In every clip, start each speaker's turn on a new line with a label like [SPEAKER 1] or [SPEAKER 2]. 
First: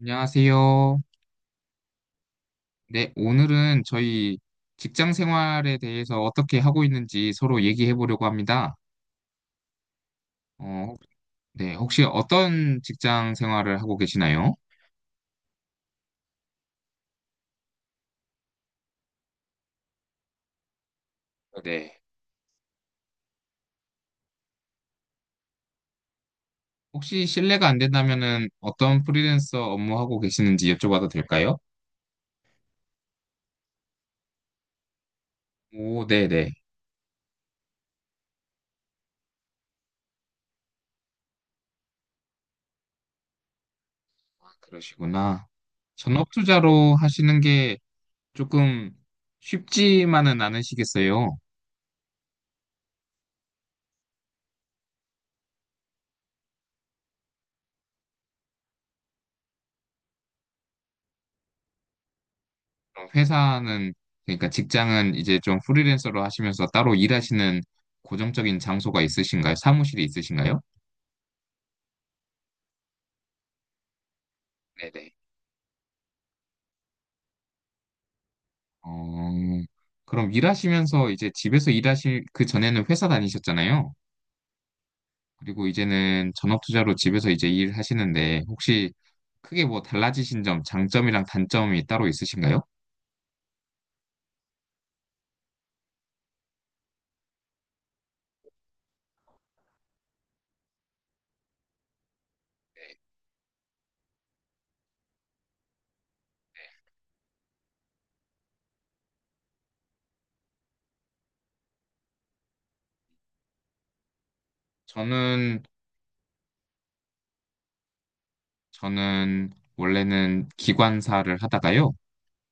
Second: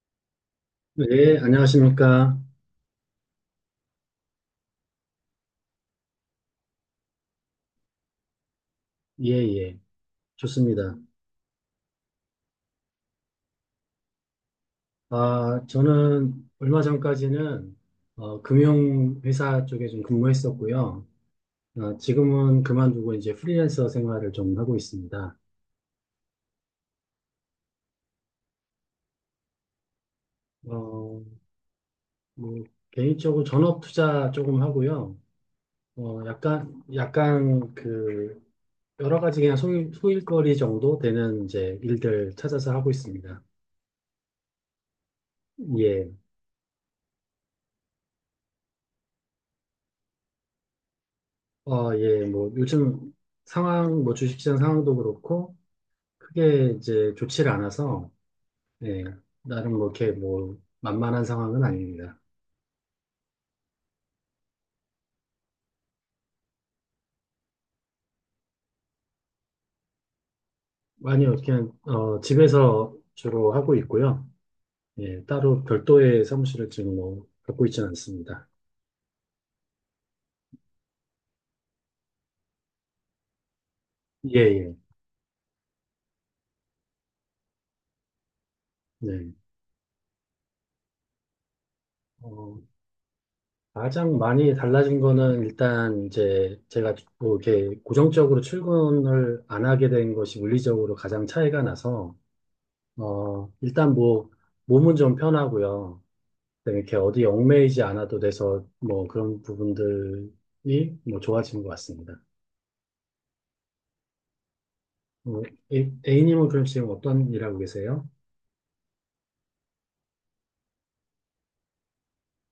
[SPEAKER 1] 안녕하세요.
[SPEAKER 2] 네, 안녕하십니까.
[SPEAKER 1] 네, 오늘은 저희 직장 생활에 대해서 어떻게 하고 있는지 서로 얘기해 보려고 합니다.
[SPEAKER 2] 예, 예.
[SPEAKER 1] 어,
[SPEAKER 2] 좋습니다.
[SPEAKER 1] 네, 혹시 어떤 직장 생활을 하고 계시나요?
[SPEAKER 2] 아, 저는 얼마 전까지는 금융회사 쪽에 좀 근무했었고요. 아,
[SPEAKER 1] 네.
[SPEAKER 2] 지금은 그만두고 이제 프리랜서 생활을 좀 하고 있습니다.
[SPEAKER 1] 혹시 실례가 안 된다면은 어떤 프리랜서 업무하고 계시는지 여쭤봐도
[SPEAKER 2] 어,
[SPEAKER 1] 될까요?
[SPEAKER 2] 뭐, 개인적으로 전업 투자 조금 하고요.
[SPEAKER 1] 오, 네네.
[SPEAKER 2] 약간 그, 여러 가지 그냥 소일거리 정도 되는 이제 일들 찾아서 하고 있습니다.
[SPEAKER 1] 아, 그러시구나.
[SPEAKER 2] 예.
[SPEAKER 1] 전업 투자로 하시는 게 조금 쉽지만은 않으시겠어요?
[SPEAKER 2] 예. 뭐, 요즘 상황, 뭐, 주식시장 상황도 그렇고, 크게 이제 좋지를 않아서, 예, 나름 뭐 이렇게 뭐 만만한 상황은 아닙니다.
[SPEAKER 1] 그럼 회사는 그러니까 직장은 이제 좀 프리랜서로 하시면서 따로 일하시는 고정적인 장소가 있으신가요? 사무실이 있으신가요?
[SPEAKER 2] 아니요, 그냥, 집에서 주로 하고 있고요.
[SPEAKER 1] 네네.
[SPEAKER 2] 예, 따로 별도의 사무실을 지금 뭐 갖고 있지는 않습니다.
[SPEAKER 1] 어, 그럼 일하시면서 이제 집에서 일하실 그 전에는 회사 다니셨잖아요.
[SPEAKER 2] 예, 예,
[SPEAKER 1] 그리고 이제는 전업 투자로 집에서 이제 일하시는데 혹시
[SPEAKER 2] 네.
[SPEAKER 1] 크게 뭐 달라지신 점, 장점이랑 단점이 따로
[SPEAKER 2] 어,
[SPEAKER 1] 있으신가요?
[SPEAKER 2] 가장 많이 달라진 거는 일단 이제 제가 뭐 이렇게 고정적으로 출근을 안 하게 된 것이 물리적으로 가장 차이가 나서,
[SPEAKER 1] 네.
[SPEAKER 2] 일단 뭐 몸은 좀 편하고요. 네, 이렇게 어디 얽매이지 않아도 돼서 뭐 그런 부분들이 뭐 좋아지는 것 같습니다. 어,
[SPEAKER 1] 저는
[SPEAKER 2] A님은 그럼 지금 어떤 일 하고 계세요?
[SPEAKER 1] 저는 원래는 기관사를 하다가요.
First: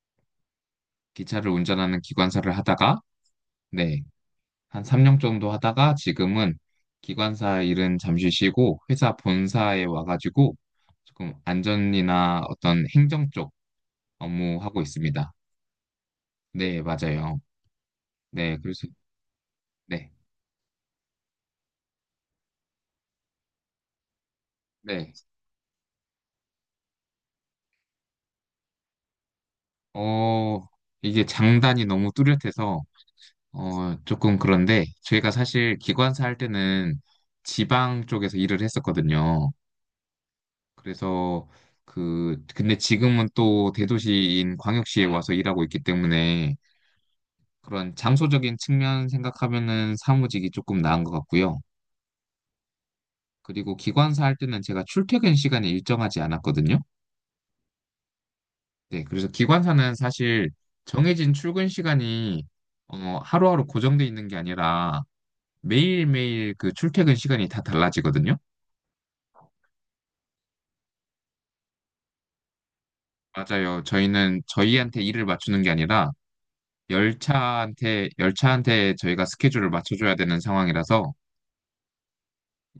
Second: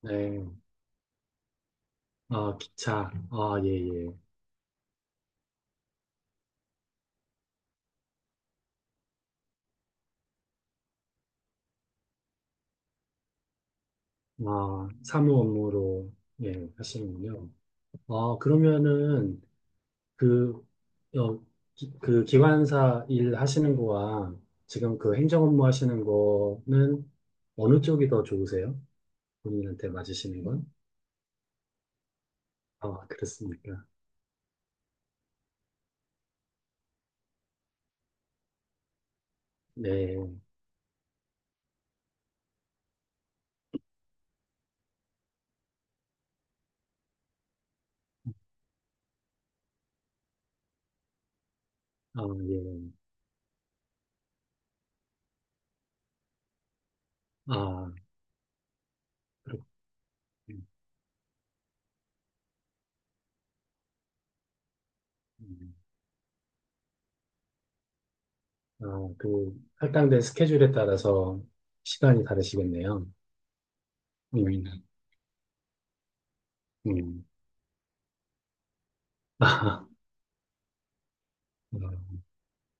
[SPEAKER 2] 네,
[SPEAKER 1] 기차를 운전하는 기관사를
[SPEAKER 2] 아,
[SPEAKER 1] 하다가
[SPEAKER 2] 기차, 아, 예,
[SPEAKER 1] 네.
[SPEAKER 2] 예.
[SPEAKER 1] 한 3년 정도 하다가 지금은 기관사 일은 잠시 쉬고 회사 본사에 와가지고 조금 안전이나 어떤 행정 쪽 업무 하고
[SPEAKER 2] 아,
[SPEAKER 1] 있습니다.
[SPEAKER 2] 사무 업무로, 예,
[SPEAKER 1] 네, 맞아요.
[SPEAKER 2] 하시는군요. 아,
[SPEAKER 1] 네, 그래서
[SPEAKER 2] 그러면은
[SPEAKER 1] 네,
[SPEAKER 2] 그, 어, 그 기관사 일 하시는 거와 지금
[SPEAKER 1] 네.
[SPEAKER 2] 그 행정 업무 하시는 거는 어느 쪽이 더 좋으세요? 본인한테 맞으시는
[SPEAKER 1] 어,
[SPEAKER 2] 건?
[SPEAKER 1] 이게 장단이 너무 뚜렷해서
[SPEAKER 2] 아, 그렇습니까?
[SPEAKER 1] 조금 그런데 저희가 사실 기관사 할 때는 지방 쪽에서 일을 했었거든요.
[SPEAKER 2] 네.
[SPEAKER 1] 그래서 그 근데 지금은 또 대도시인 광역시에 와서 일하고 있기 때문에 그런 장소적인 측면 생각하면은 사무직이 조금 나은 것 같고요.
[SPEAKER 2] 아, 예.
[SPEAKER 1] 그리고 기관사 할 때는 제가 출퇴근 시간이 일정하지 않았거든요.
[SPEAKER 2] 아,
[SPEAKER 1] 네, 그래서
[SPEAKER 2] 그렇군요.
[SPEAKER 1] 기관사는 사실 정해진 출근 시간이 하루하루 고정돼 있는 게 아니라
[SPEAKER 2] 음.
[SPEAKER 1] 매일매일 그 출퇴근 시간이 다 달라지거든요.
[SPEAKER 2] 아, 그 할당된 스케줄에 따라서 시간이 다르시겠네요.
[SPEAKER 1] 맞아요. 저희는
[SPEAKER 2] 음,
[SPEAKER 1] 저희한테 일을 맞추는 게 아니라
[SPEAKER 2] 음.
[SPEAKER 1] 열차한테 저희가 스케줄을
[SPEAKER 2] 아,
[SPEAKER 1] 맞춰줘야 되는 상황이라서
[SPEAKER 2] 음,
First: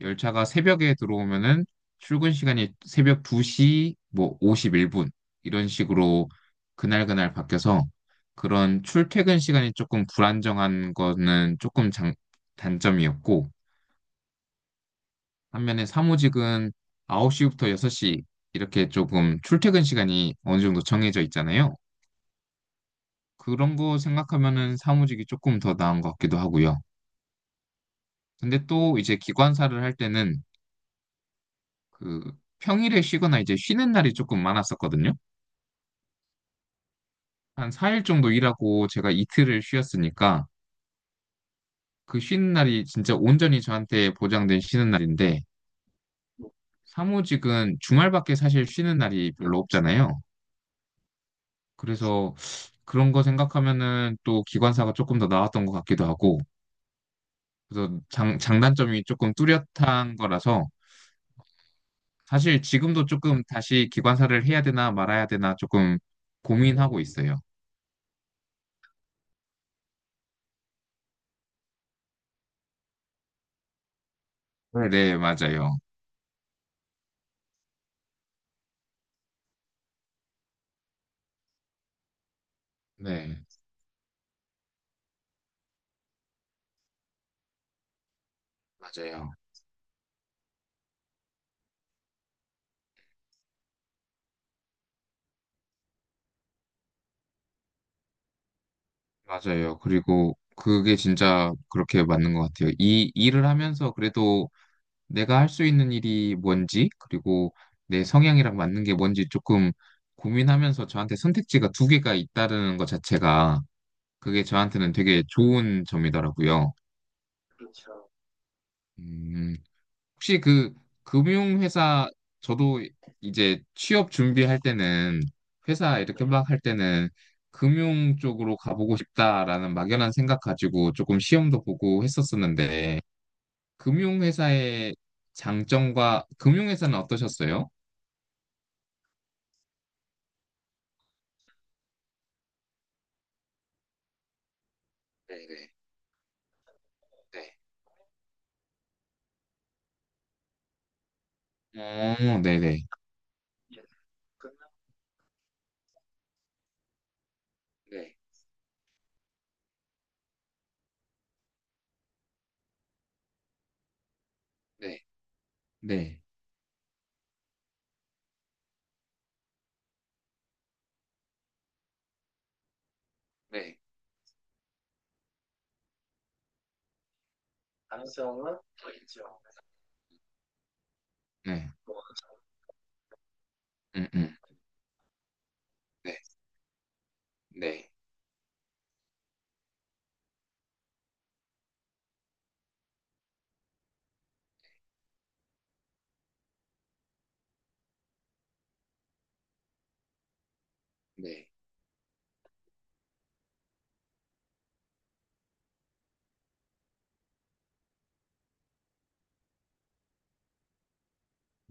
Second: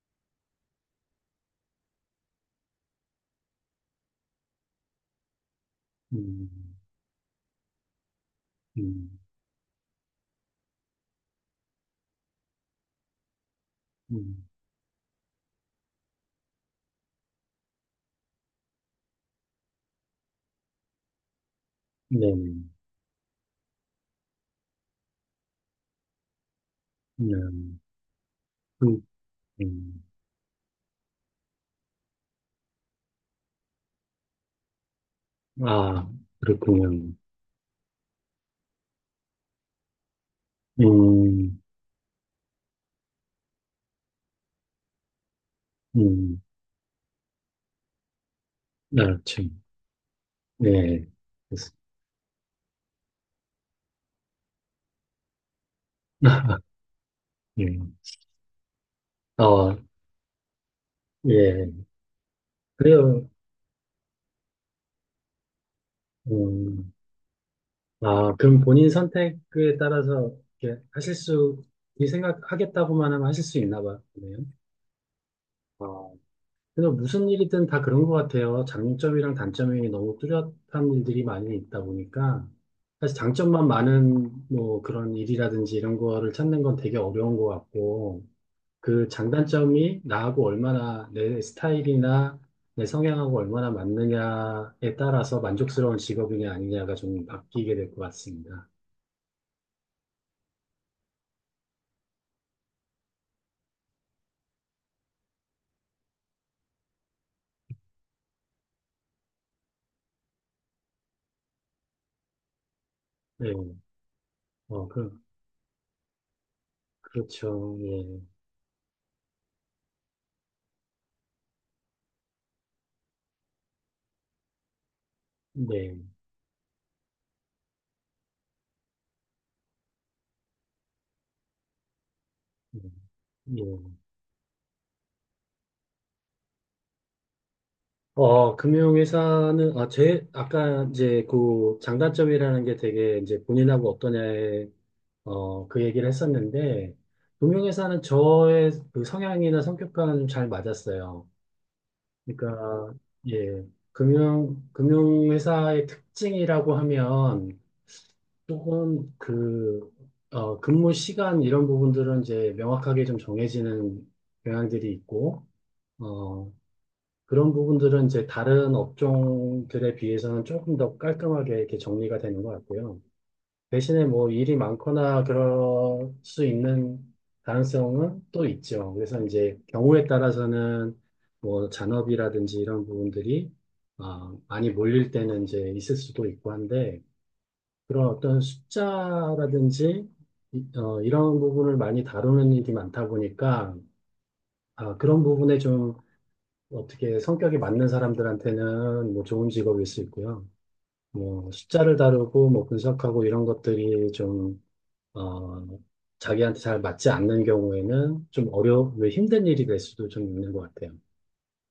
[SPEAKER 1] 열차가 새벽에 들어오면은 출근 시간이 새벽 2시 뭐 51분 이런 식으로
[SPEAKER 2] 음,
[SPEAKER 1] 그날그날 바뀌어서 그런
[SPEAKER 2] 음.
[SPEAKER 1] 출퇴근 시간이 조금 불안정한 거는 조금 장, 단점이었고
[SPEAKER 2] 음.
[SPEAKER 1] 반면에 사무직은 9시부터 6시 이렇게 조금 출퇴근 시간이 어느 정도 정해져 있잖아요.
[SPEAKER 2] 네,
[SPEAKER 1] 그런 거 생각하면은 사무직이 조금 더 나은 것 같기도 하고요. 근데 또
[SPEAKER 2] 음,
[SPEAKER 1] 이제 기관사를 할
[SPEAKER 2] 음.
[SPEAKER 1] 때는 그 평일에 쉬거나 이제 쉬는 날이 조금 많았었거든요.
[SPEAKER 2] 아, 그렇군요.
[SPEAKER 1] 한 4일 정도 일하고 제가 이틀을 쉬었으니까
[SPEAKER 2] 음,
[SPEAKER 1] 그 쉬는 날이 진짜 온전히 저한테 보장된 쉬는 날인데
[SPEAKER 2] 음,
[SPEAKER 1] 사무직은 주말밖에 사실 쉬는
[SPEAKER 2] 아,
[SPEAKER 1] 날이 별로
[SPEAKER 2] 참,
[SPEAKER 1] 없잖아요.
[SPEAKER 2] 네. 그래서-
[SPEAKER 1] 그래서 그런 거 생각하면은 또 기관사가 조금 더 나았던 것 같기도 하고
[SPEAKER 2] 예.
[SPEAKER 1] 그래서 장, 장단점이 조금
[SPEAKER 2] 어,
[SPEAKER 1] 뚜렷한 거라서
[SPEAKER 2] 예.
[SPEAKER 1] 사실 지금도
[SPEAKER 2] 그래요.
[SPEAKER 1] 조금 다시 기관사를 해야 되나 말아야 되나 조금
[SPEAKER 2] 음.
[SPEAKER 1] 고민하고 있어요.
[SPEAKER 2] 아, 그럼 본인 선택에 따라서 이렇게 하실 수, 이 생각하겠다고만 하면 하실 수 있나 보네요.
[SPEAKER 1] 네, 네, 맞아요.
[SPEAKER 2] 아, 그래서 무슨 일이든 다 그런 것 같아요. 장점이랑 단점이 너무 뚜렷한 일들이 많이 있다 보니까 사실
[SPEAKER 1] 네,
[SPEAKER 2] 장점만 많은 뭐 그런 일이라든지 이런 거를 찾는 건 되게 어려운 것 같고 그
[SPEAKER 1] 맞아요.
[SPEAKER 2] 장단점이 나하고 얼마나 내 스타일이나 내 성향하고 얼마나 맞느냐에 따라서 만족스러운 직업이냐 아니냐가 좀 바뀌게 될 것 같습니다.
[SPEAKER 1] 맞아요. 그리고 그게 진짜 그렇게 맞는 것 같아요. 이 일을 하면서 그래도 내가 할 수 있는 일이 뭔지, 그리고 내 성향이랑 맞는 게 뭔지 조금 고민하면서 저한테 선택지가 두 개가 있다는 것
[SPEAKER 2] 네.
[SPEAKER 1] 자체가 그게
[SPEAKER 2] 어,
[SPEAKER 1] 저한테는
[SPEAKER 2] 그,
[SPEAKER 1] 되게 좋은 점이더라고요.
[SPEAKER 2] 그렇죠. 예.
[SPEAKER 1] 그렇죠. 음, 혹시 그 금융회사 저도 이제 취업 준비할 때는
[SPEAKER 2] 네.
[SPEAKER 1] 회사 이렇게 네. 막 할 때는 금융 쪽으로 가보고 싶다라는 막연한 생각 가지고 조금 시험도 보고
[SPEAKER 2] 음,
[SPEAKER 1] 했었었는데
[SPEAKER 2] 예.
[SPEAKER 1] 금융회사의 장점과 금융회사는 어떠셨어요?
[SPEAKER 2] 금융회사는, 아, 아까 이제 그 장단점이라는 게 되게 이제 본인하고 어떠냐에,
[SPEAKER 1] 네, 네,
[SPEAKER 2] 그 얘기를 했었는데, 금융회사는 저의 그 성향이나 성격과는 잘 맞았어요.
[SPEAKER 1] 네, 네네.
[SPEAKER 2] 그러니까, 예.
[SPEAKER 1] 이제 끝나-
[SPEAKER 2] 금융회사의 특징이라고 하면,
[SPEAKER 1] 네,
[SPEAKER 2] 조금 그, 근무 시간 이런 부분들은 이제 명확하게 좀 정해지는 경향들이
[SPEAKER 1] 네,
[SPEAKER 2] 있고,
[SPEAKER 1] 네.
[SPEAKER 2] 어, 그런 부분들은 이제 다른 업종들에 비해서는 조금 더 깔끔하게 이렇게 정리가 되는 것 같고요.
[SPEAKER 1] 네.
[SPEAKER 2] 대신에 뭐 일이 많거나 그럴 수 있는 가능성은 또
[SPEAKER 1] 가능성은 더
[SPEAKER 2] 있죠.
[SPEAKER 1] 있죠.
[SPEAKER 2] 그래서 이제 경우에 따라서는 뭐
[SPEAKER 1] 네.
[SPEAKER 2] 잔업이라든지 이런 부분들이
[SPEAKER 1] 음, 음.
[SPEAKER 2] 많이 몰릴 때는 이제 있을
[SPEAKER 1] 네,
[SPEAKER 2] 수도 있고 한데
[SPEAKER 1] 네,
[SPEAKER 2] 그런 어떤 숫자라든지 이런 부분을 많이 다루는 일이 많다 보니까 아, 그런 부분에 좀 어떻게 성격이 맞는 사람들한테는 뭐 좋은 직업일 수 있고요.
[SPEAKER 1] 네,
[SPEAKER 2] 뭐 숫자를 다루고 뭐 분석하고 이런 것들이 좀, 어, 자기한테 잘 맞지 않는 경우에는 좀 왜 힘든 일이 될 수도 좀 있는 것 같아요.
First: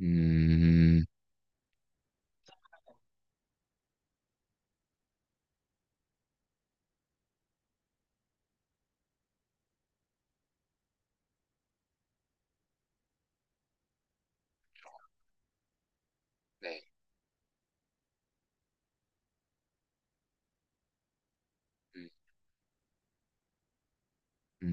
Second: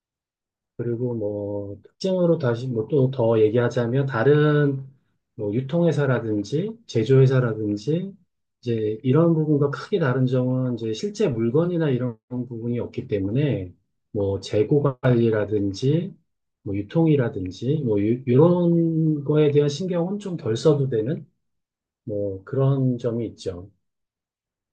[SPEAKER 1] 음.
[SPEAKER 2] 그리고 뭐 특징으로 다시 뭐 또 더 얘기하자면 다른 뭐 유통회사라든지 제조회사라든지 이제 이런 부분과 크게 다른 점은 이제 실제 물건이나 이런 부분이 없기 때문에 뭐 재고 관리라든지 뭐
[SPEAKER 1] 네.
[SPEAKER 2] 유통이라든지 이런 거에 대한 신경은 좀 덜 써도 되는 뭐 그런 점이 있죠.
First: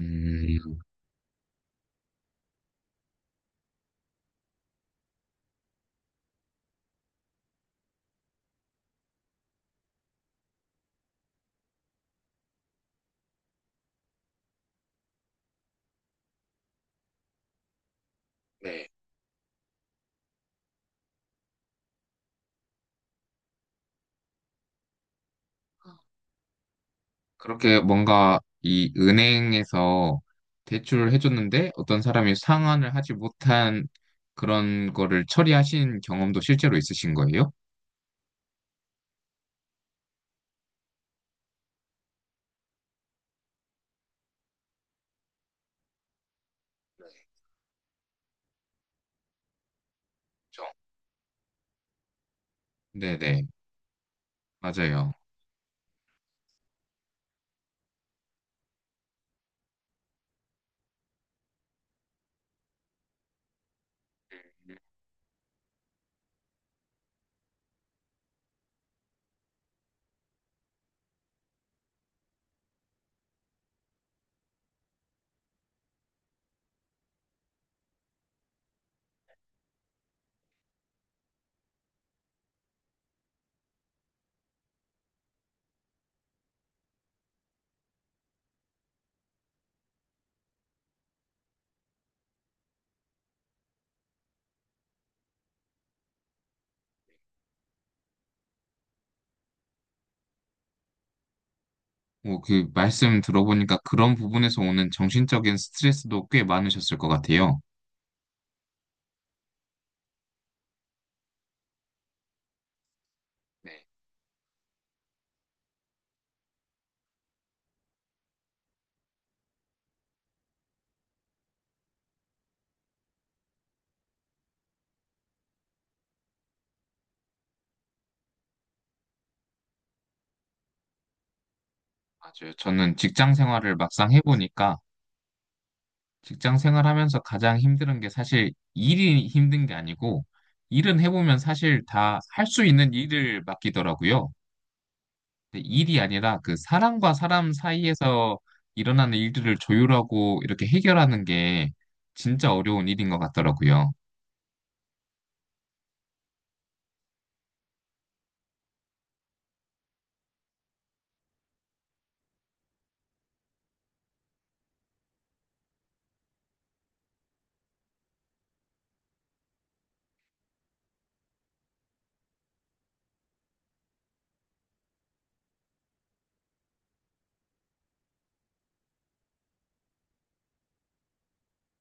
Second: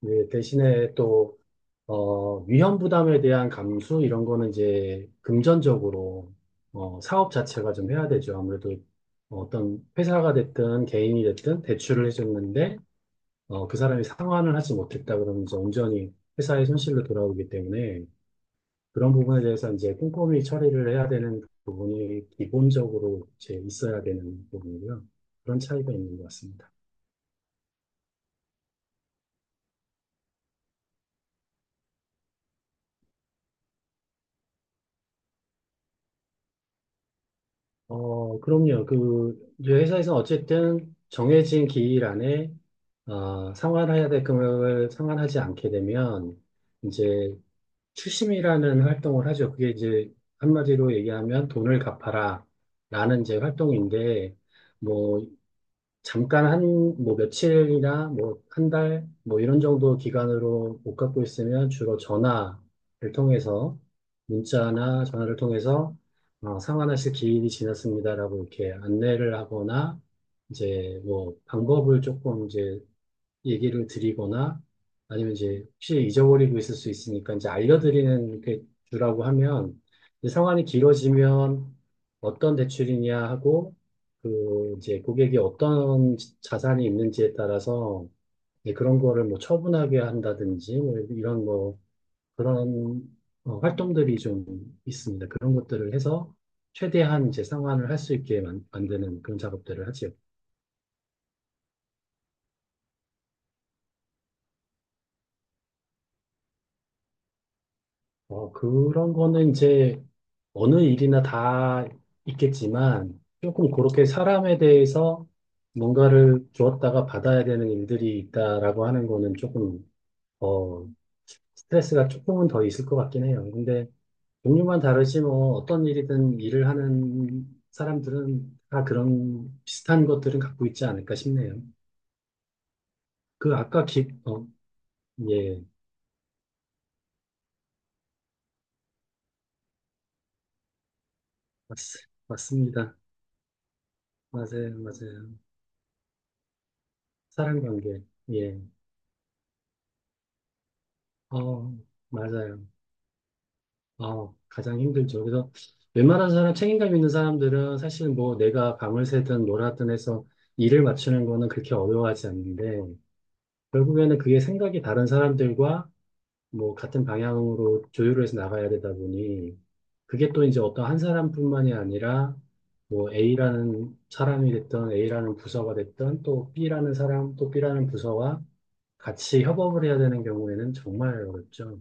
[SPEAKER 2] 근데 대신에 또 위험 부담에 대한 감수 이런 거는 이제 금전적으로 사업 자체가 좀 해야 되죠. 아무래도 어떤 회사가 됐든 개인이 됐든 대출을 해줬는데 그 사람이 상환을 하지 못했다 그러면 이제 온전히 회사의 손실로 돌아오기 때문에
[SPEAKER 1] 네.
[SPEAKER 2] 그런 부분에 대해서 이제 꼼꼼히 처리를 해야 되는 부분이 기본적으로 이제 있어야 되는 부분이고요. 그런
[SPEAKER 1] 어,
[SPEAKER 2] 차이가 있는 것 같습니다.
[SPEAKER 1] 그렇게 뭔가 이 은행에서 대출을 해줬는데 어떤 사람이 상환을 하지 못한 그런 거를 처리하신 경험도 실제로 있으신 거예요?
[SPEAKER 2] 그럼요. 그, 이제 회사에서는 어쨌든 정해진 기일 안에, 상환해야 될 금액을 상환하지 않게 되면,
[SPEAKER 1] 네.
[SPEAKER 2] 이제 추심이라는 활동을 하죠. 그게 이제
[SPEAKER 1] 그렇죠.
[SPEAKER 2] 한마디로 얘기하면 돈을 갚아라. 라는 이제
[SPEAKER 1] 네네,
[SPEAKER 2] 활동인데,
[SPEAKER 1] 맞아요.
[SPEAKER 2] 뭐, 잠깐 한, 뭐, 며칠이나, 뭐, 한 달, 뭐, 이런 정도 기간으로 못 갖고 있으면 주로 전화를 통해서, 문자나 전화를 통해서, 상환 하실 기일이 지났습니다라고 이렇게 안내를 하거나, 이제 뭐, 방법을 조금 이제 얘기를 드리거나 아니면 이제 혹시 잊어버리고 있을 수 있으니까 이제 알려드리는 게 주라고 하면 이제 상환이 길어지면 어떤 대출이냐 하고 그 이제 고객이 어떤 자산이 있는지에 따라서 이제 그런 거를 뭐 처분하게 한다든지 뭐 이런 거 그런 활동들이 좀 있습니다. 그런 것들을 해서 최대한 이제 상환을 할 수 있게 만드는 그런 작업들을 하지요.
[SPEAKER 1] 뭐 그 말씀 들어보니까 그런 부분에서 오는 정신적인 스트레스도 꽤 많으셨을 것 같아요.
[SPEAKER 2] 그런 거는 이제 어느 일이나 다 있겠지만 조금
[SPEAKER 1] 네,
[SPEAKER 2] 그렇게 사람에 대해서 뭔가를 주었다가 받아야 되는 일들이 있다라고 하는 거는 조금, 어, 스트레스가 조금은 더 있을 것 같긴 해요. 근데 종류만 다르지 뭐 어떤 일이든 일을 하는 사람들은 다 그런 비슷한 것들은 갖고 있지 않을까 싶네요.
[SPEAKER 1] 맞아요. 저는 직장
[SPEAKER 2] 그
[SPEAKER 1] 생활을
[SPEAKER 2] 아까
[SPEAKER 1] 막상 해보니까
[SPEAKER 2] 예,
[SPEAKER 1] 직장 생활하면서 가장 힘든 게 사실 일이 힘든 게 아니고 일은 해보면
[SPEAKER 2] 맞,
[SPEAKER 1] 사실 다 할 수 있는
[SPEAKER 2] 맞습니다.
[SPEAKER 1] 일을 맡기더라고요.
[SPEAKER 2] 맞아요, 맞아요.
[SPEAKER 1] 근데 일이 아니라 그 사람과 사람
[SPEAKER 2] 사람 관계,
[SPEAKER 1] 사이에서
[SPEAKER 2] 예.
[SPEAKER 1] 일어나는 일들을 조율하고 이렇게 해결하는 게
[SPEAKER 2] 어,
[SPEAKER 1] 진짜
[SPEAKER 2] 맞아요.
[SPEAKER 1] 어려운 일인 것 같더라고요.
[SPEAKER 2] 가장 힘들죠. 그래서 웬만한 사람, 책임감 있는 사람들은 사실 뭐 내가 밤을 새든 뭘 하든 해서 일을 맞추는 거는 그렇게 어려워하지 않는데, 결국에는 그게 생각이 다른 사람들과 뭐 같은 방향으로 조율을 해서 나가야 되다 보니, 그게 또 이제 어떤 한 사람뿐만이 아니라, 뭐 A라는 사람이 됐든 A라는 부서가 됐든 또 B라는 사람, 또 B라는 부서와 같이 협업을 해야 되는 경우에는 정말 어렵죠.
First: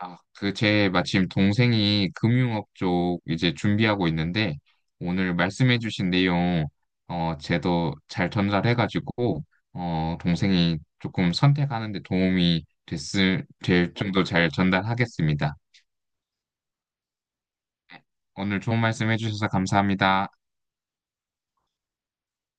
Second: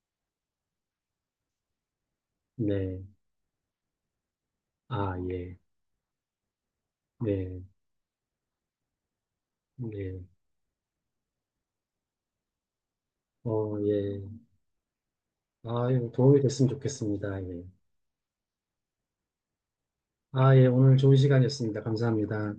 [SPEAKER 1] 아, 그, 제 마침 동생이 금융업
[SPEAKER 2] 네.
[SPEAKER 1] 쪽 이제 준비하고 있는데,
[SPEAKER 2] 아,
[SPEAKER 1] 오늘
[SPEAKER 2] 예.
[SPEAKER 1] 말씀해주신 내용,
[SPEAKER 2] 네.
[SPEAKER 1] 제도 잘 전달해가지고,
[SPEAKER 2] 네.
[SPEAKER 1] 동생이 조금 선택하는데 도움이 됐을, 될
[SPEAKER 2] 예.
[SPEAKER 1] 정도 잘 전달하겠습니다.
[SPEAKER 2] 아, 도움이 됐으면 좋겠습니다. 예.
[SPEAKER 1] 오늘 좋은 말씀해주셔서 감사합니다.
[SPEAKER 2] 아, 예. 오늘 좋은 시간이었습니다. 감사합니다.